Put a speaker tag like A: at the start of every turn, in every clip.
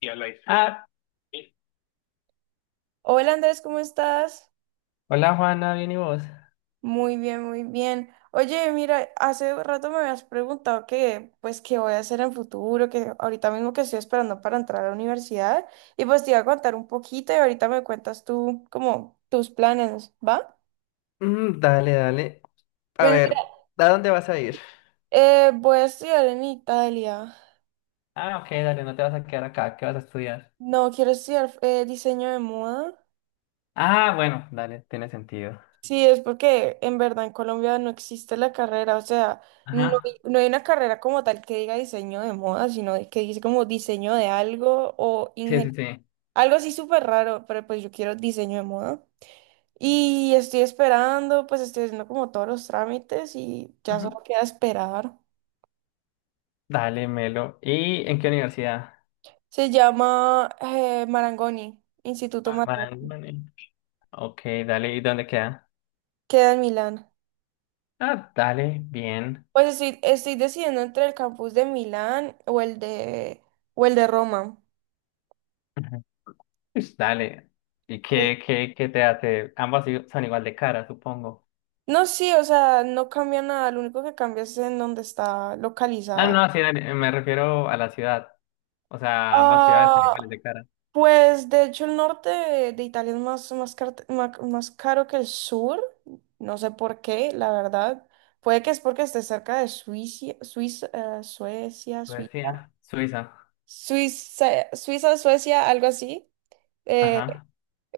A: Y a Life. Ah, ¿Sí?
B: Hola Andrés, ¿cómo estás?
A: Hola Juana, ¿bien y vos?
B: Muy bien, muy bien. Oye, mira, hace rato me habías preguntado que, pues, qué voy a hacer en futuro, que ahorita mismo que estoy esperando para entrar a la universidad, y pues te iba a contar un poquito y ahorita me cuentas tú como tus planes, ¿va?
A: Mm, dale, dale. A
B: Pues mira,
A: ver, ¿a dónde vas a ir?
B: voy a estudiar en Italia.
A: Ah, ok, dale, no te vas a quedar acá, ¿qué vas a estudiar?
B: No, quiero estudiar diseño de moda.
A: Ah, bueno, dale, tiene sentido.
B: Sí, es porque en verdad en Colombia no existe la carrera, o sea, no hay,
A: Ajá,
B: no hay una carrera como tal que diga diseño de moda, que dice como diseño de algo o
A: sí, sí,
B: ingeniería,
A: sí.
B: algo así súper raro, pero pues yo quiero diseño de moda. Y estoy esperando, pues estoy haciendo como todos los trámites y ya solo
A: Ujú.
B: queda esperar.
A: Dale, Melo. ¿Y en qué universidad?
B: Se llama Marangoni, Instituto
A: Ah,
B: Marangoni,
A: Marangoni. Ok, dale, ¿y dónde queda?
B: queda en Milán.
A: Ah, dale, bien.
B: Pues estoy decidiendo entre el campus de Milán o el de Roma.
A: Ujú. Pues dale. ¿Y qué te hace? Ambas son igual de cara, supongo.
B: No, sí, o sea, no cambia nada, lo único que cambia es en dónde está
A: Ah,
B: localizada.
A: no, sí, dale, me refiero a la ciudad. O sea, ambas ciudades son iguales
B: Ah,
A: de cara.
B: pues de hecho el norte de Italia es más, más, más caro que el sur, no sé por qué, la verdad. Puede que es porque esté cerca de Suiza, Suiza, Suecia, Suiza,
A: Suecia, Suiza,
B: Suiza, Suiza, Suecia, algo así. eh,
A: ajá,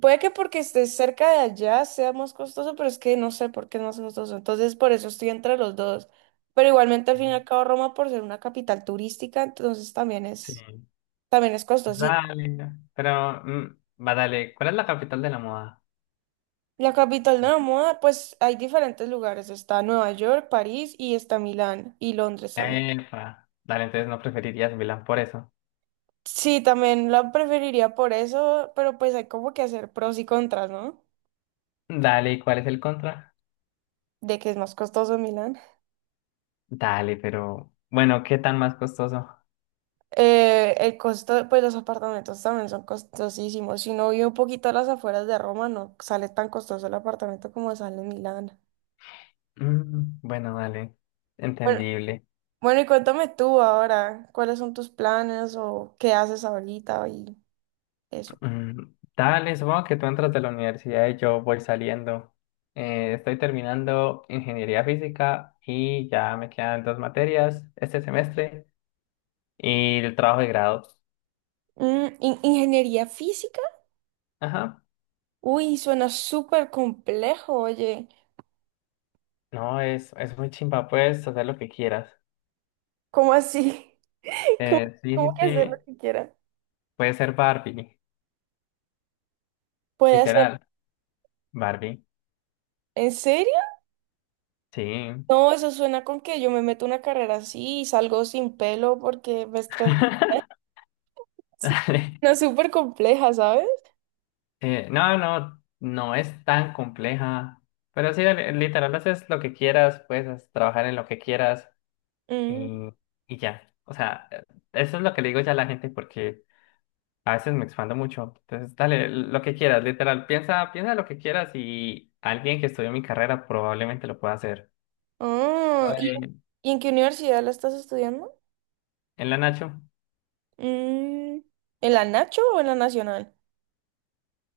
B: Puede que porque esté cerca de allá sea más costoso, pero es que no sé por qué es más costoso. Entonces, por eso estoy entre los dos. Pero igualmente, al fin y al cabo, Roma, por ser una capital turística, entonces también
A: sí,
B: es, también es costoso. Y
A: dale, pero, va, dale, ¿cuál es la capital de la moda?
B: la capital de la moda, pues hay diferentes lugares. Está Nueva York, París y está Milán y Londres también.
A: Epa, dale, entonces no preferirías Milán por eso.
B: Sí, también la preferiría por eso, pero pues hay como que hacer pros y contras, ¿no?
A: Dale, ¿y cuál es el contra?
B: De que es más costoso Milán.
A: Dale, pero, bueno, ¿qué tan más costoso?
B: El costo, pues los apartamentos también son costosísimos. Si uno vive un poquito a las afueras de Roma, no sale tan costoso el apartamento como sale en Milán.
A: Mm, bueno, dale,
B: Bueno,
A: entendible.
B: bueno, y cuéntame tú ahora, ¿cuáles son tus planes o qué haces ahorita y eso?
A: Mm, dale, supongo que tú entras de la universidad y yo voy saliendo. Estoy terminando ingeniería física y ya me quedan dos materias este semestre y el trabajo de grado.
B: ¿Ingeniería física?
A: Ajá.
B: Uy, suena súper complejo, oye.
A: No, es muy chimba, puedes hacer lo que quieras.
B: ¿Cómo así? ¿Cómo,
A: Sí,
B: cómo
A: sí,
B: que hacer lo
A: sí.
B: que quiera?
A: Puede ser Barbie,
B: ¿Puede hacer?
A: literal. Barbie,
B: ¿En serio?
A: sí.
B: No, eso suena con que yo me meto una carrera así y salgo sin pelo porque me estresé.
A: Dale.
B: No, es súper compleja, ¿sabes?
A: No, no, no es tan compleja. Pero sí, dale, literal, haces lo que quieras, puedes trabajar en lo que quieras
B: Mm.
A: y, y ya. O sea, eso es lo que le digo ya a la gente porque a veces me expando mucho. Entonces, dale, lo que quieras, literal, piensa, piensa lo que quieras y alguien que estudió mi carrera probablemente lo pueda hacer.
B: Ah, ¿y,
A: En,
B: y en qué universidad la estás estudiando?
A: en la Nacho,
B: Mm, ¿En la Nacho o en la Nacional?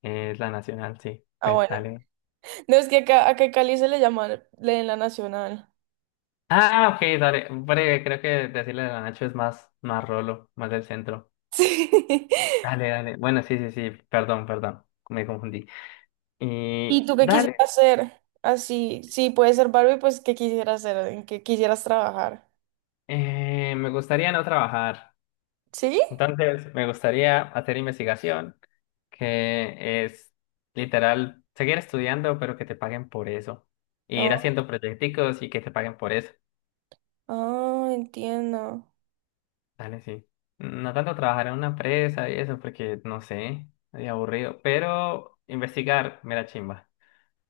A: es la nacional, sí.
B: Ah,
A: Pues
B: bueno.
A: dale.
B: No, es que acá en Cali se le llama en la Nacional.
A: Ah, ok, dale. Breve, creo que decirle de la Nacho es más, más rolo, más del centro.
B: Sí.
A: Dale, dale. Bueno, sí, sí, sí. Perdón, perdón. Me confundí.
B: ¿Y
A: Y
B: tú qué quisieras
A: dale.
B: hacer? Así, sí, puede ser Barbie, pues ¿qué quisieras hacer? ¿En qué quisieras trabajar?
A: Me gustaría no trabajar.
B: ¿Sí?
A: Entonces, me gustaría hacer investigación, que es literal seguir estudiando, pero que te paguen por eso. Y
B: Ah,
A: ir haciendo proyecticos y que te paguen por eso.
B: ah, entiendo.
A: Dale, sí. No tanto trabajar en una empresa y eso, porque no sé, es aburrido. Pero investigar, mera chimba.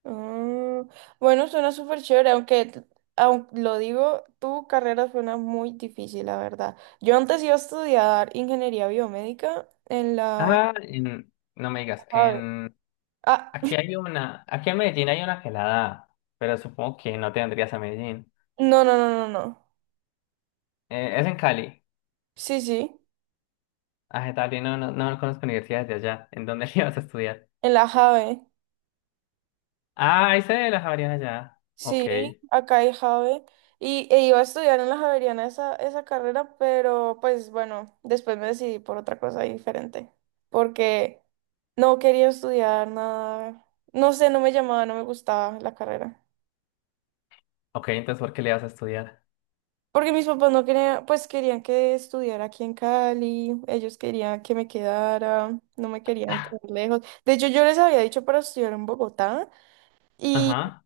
B: Mm, bueno, suena súper chévere, aunque, lo digo, tu carrera suena muy difícil, la verdad. Yo antes iba a estudiar ingeniería biomédica en la
A: Ah, no me digas,
B: JAVE.
A: en
B: Ah,
A: aquí hay una, aquí en Medellín hay una que la da, pero supongo que no te vendrías a Medellín.
B: no, no, no, no, no.
A: Es en Cali.
B: Sí, sí,
A: Ah, Cali, no, no, no conozco universidades de allá. ¿En dónde le vas a estudiar?
B: en la JAVE.
A: Ah, hice de las Javeriana allá. Ok,
B: Sí, acá hay JAVE. Y e iba a estudiar en la Javeriana esa carrera, pero pues bueno, después me decidí por otra cosa diferente. Porque no quería estudiar nada. No sé, no me llamaba, no me gustaba la carrera.
A: ok, entonces ¿por qué le vas a estudiar?
B: Porque mis papás no querían, pues querían que estudiara aquí en Cali, ellos querían que me quedara, no me querían tan lejos. De hecho, yo les había dicho para estudiar en Bogotá y,
A: Ajá.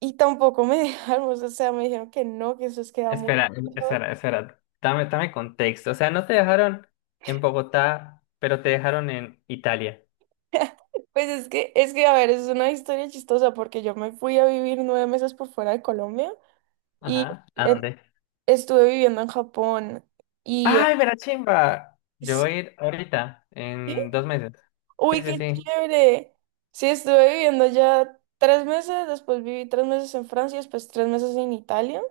B: y tampoco me dejaron, o sea, me dijeron que no, que eso es queda muy
A: Espera,
B: lejos.
A: espera, espera. Dame, dame contexto. O sea, no te dejaron en Bogotá, pero te dejaron en Italia.
B: Pues es que, a ver, es una historia chistosa porque yo me fui a vivir 9 meses por fuera de Colombia y
A: Ajá. ¿A
B: eh,
A: dónde?
B: estuve viviendo en Japón y... eh,
A: ¡Ay, Verachimba! Yo
B: sí.
A: voy a ir ahorita, en 2 meses.
B: Uy,
A: Sí, sí,
B: qué
A: sí.
B: chévere. Sí, estuve viviendo ya 3 meses, después viví 3 meses en Francia, después 3 meses en Italia.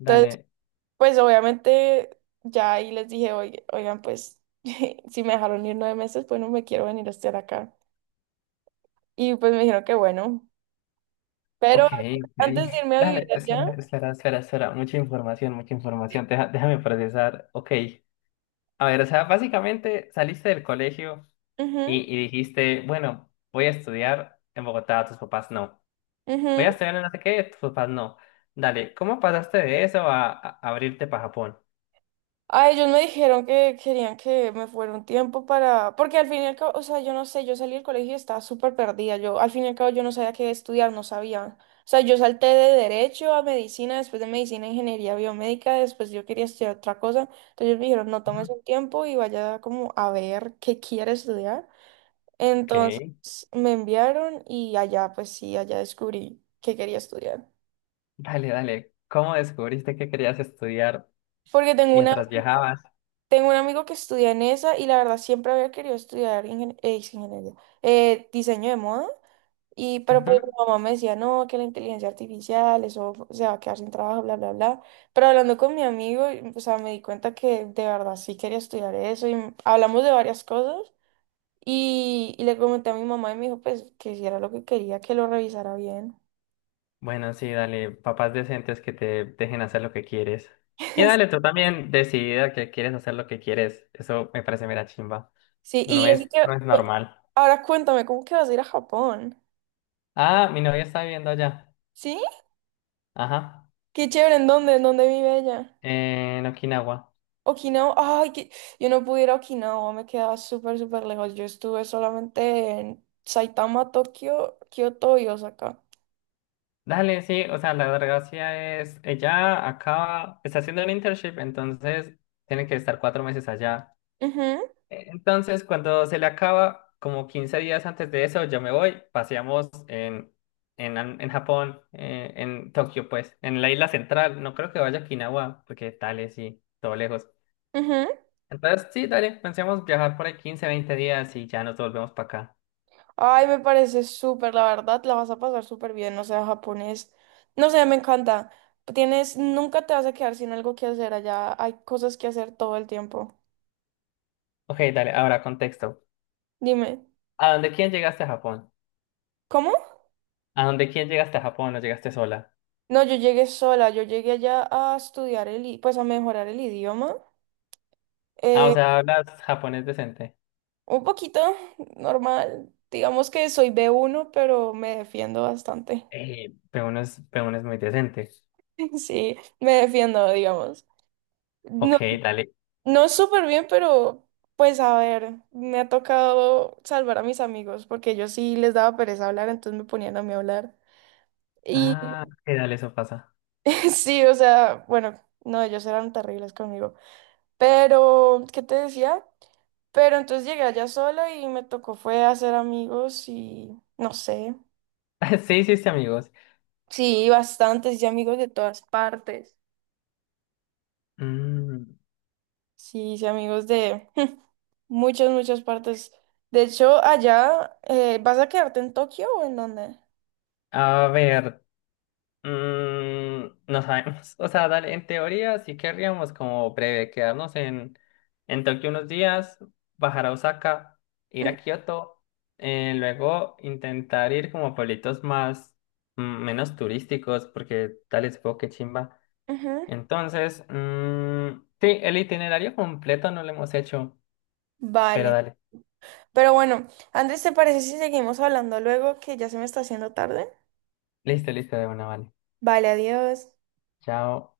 B: Entonces, pues obviamente ya ahí les dije, Oigan, pues si me dejaron ir 9 meses, pues no me quiero venir a estar acá. Y pues me dijeron que bueno.
A: Ok,
B: Pero
A: ok.
B: antes de irme a vivir
A: Dale, espera,
B: allá.
A: espera, espera, espera. Mucha información, mucha información. Déjame procesar. Ok. A ver, o sea, básicamente saliste del colegio y,
B: Ujú.
A: y dijiste, bueno, voy a estudiar en Bogotá, tus papás no. Voy a
B: Ujú.
A: estudiar en no sé qué, tus papás no. Dale, ¿cómo pasaste de eso a abrirte para Japón?
B: Ah, ellos me dijeron que querían que me fuera un tiempo para, porque al fin y al cabo, o sea, yo no sé, yo salí del colegio y estaba súper perdida, yo al fin y al cabo yo no sabía qué estudiar, no sabía, o sea, yo salté de derecho a medicina, después de medicina a ingeniería biomédica, después yo quería estudiar otra cosa, entonces ellos me dijeron, no
A: Ujú.
B: tomes un tiempo y vaya como a ver qué quiere estudiar, entonces
A: Ok,
B: me enviaron y allá, pues sí, allá descubrí qué quería estudiar,
A: dale, dale. ¿Cómo descubriste que querías estudiar
B: porque
A: mientras viajabas?
B: Tengo un amigo que estudia en esa y la verdad siempre había querido estudiar ingeniería, diseño de moda. Y, pero pues mi
A: Ujú.
B: mamá me decía, no, que la inteligencia artificial, eso se va a quedar sin trabajo, bla, bla, bla. Pero hablando con mi amigo, y, o sea, me di cuenta que de verdad sí quería estudiar eso y hablamos de varias cosas. Y le comenté a mi mamá y me dijo, pues, que si era lo que quería, que lo revisara bien.
A: Bueno, sí, dale, papás decentes que te dejen hacer lo que quieres. Y dale, tú también decidida que quieres hacer lo que quieres. Eso me parece mera chimba.
B: Sí,
A: No
B: y eso
A: es, no
B: que,
A: es
B: bueno,
A: normal.
B: ahora cuéntame, ¿cómo que vas a ir a Japón?
A: Ah, mi novia está viviendo allá.
B: ¿Sí?
A: Ajá.
B: Qué chévere, ¿en dónde? ¿En dónde vive ella?
A: En Okinawa.
B: Okinawa, ay, que yo no pude ir a Okinawa, me quedaba súper, súper lejos. Yo estuve solamente en Saitama, Tokio, Kioto y Osaka.
A: Dale, sí, o sea, la gracia es, ella acaba, está haciendo un internship, entonces tiene que estar 4 meses allá.
B: Ujú,
A: Entonces, cuando se le acaba, como 15 días antes de eso, yo me voy, paseamos en, en Japón, en Tokio, pues, en la isla central. No creo que vaya a Okinawa, porque dale, sí, todo lejos.
B: ujú.
A: Entonces, sí, dale, pensemos viajar por ahí 15, 20 días y ya nos volvemos para acá.
B: Ay, me parece súper, la verdad, la vas a pasar súper bien, o sea, japonés, no sé, me encanta. Tienes, nunca te vas a quedar sin algo que hacer allá, hay cosas que hacer todo el tiempo.
A: Ok, dale, ahora contexto.
B: Dime,
A: ¿A dónde quién llegaste a Japón?
B: ¿cómo?
A: ¿A dónde quién llegaste a Japón? ¿No llegaste sola?
B: No, yo llegué sola, yo llegué allá a estudiar pues a mejorar el idioma.
A: Ah, o
B: Eh,
A: sea, hablas japonés decente.
B: Un poquito normal. Digamos que soy B1 pero me defiendo bastante.
A: Pero uno es, pero uno es muy decente.
B: Sí, me defiendo, digamos.
A: Ok,
B: No,
A: dale.
B: no súper bien, pero pues a ver, me ha tocado salvar a mis amigos porque yo sí les daba pereza hablar, entonces me ponían a mí a hablar. Y
A: Ah, ok, dale, eso pasa.
B: sí, o sea, bueno, no, ellos eran terribles conmigo. Pero, ¿qué te decía? Pero entonces llegué allá sola y me tocó fue hacer amigos y no sé.
A: Sí, sí, sí, amigos.
B: Sí, bastantes, hice amigos de todas partes.
A: Mm,
B: Sí, hice amigos de muchas, muchas partes. De hecho, allá, ¿vas a quedarte en Tokio o en dónde?
A: a ver, no sabemos. O sea, dale, en teoría sí querríamos como breve quedarnos en Tokio unos días, bajar a Osaka, ir
B: Ujú,
A: a Kioto, luego intentar ir como a pueblitos más, menos turísticos, porque dale, supongo que chimba.
B: ujú.
A: Entonces, sí, el itinerario completo no lo hemos hecho, pero
B: Vale.
A: dale.
B: Pero bueno, Andrés, ¿te parece si seguimos hablando luego que ya se me está haciendo tarde?
A: Listo, listo, de una, vale.
B: Vale, adiós.
A: Chao.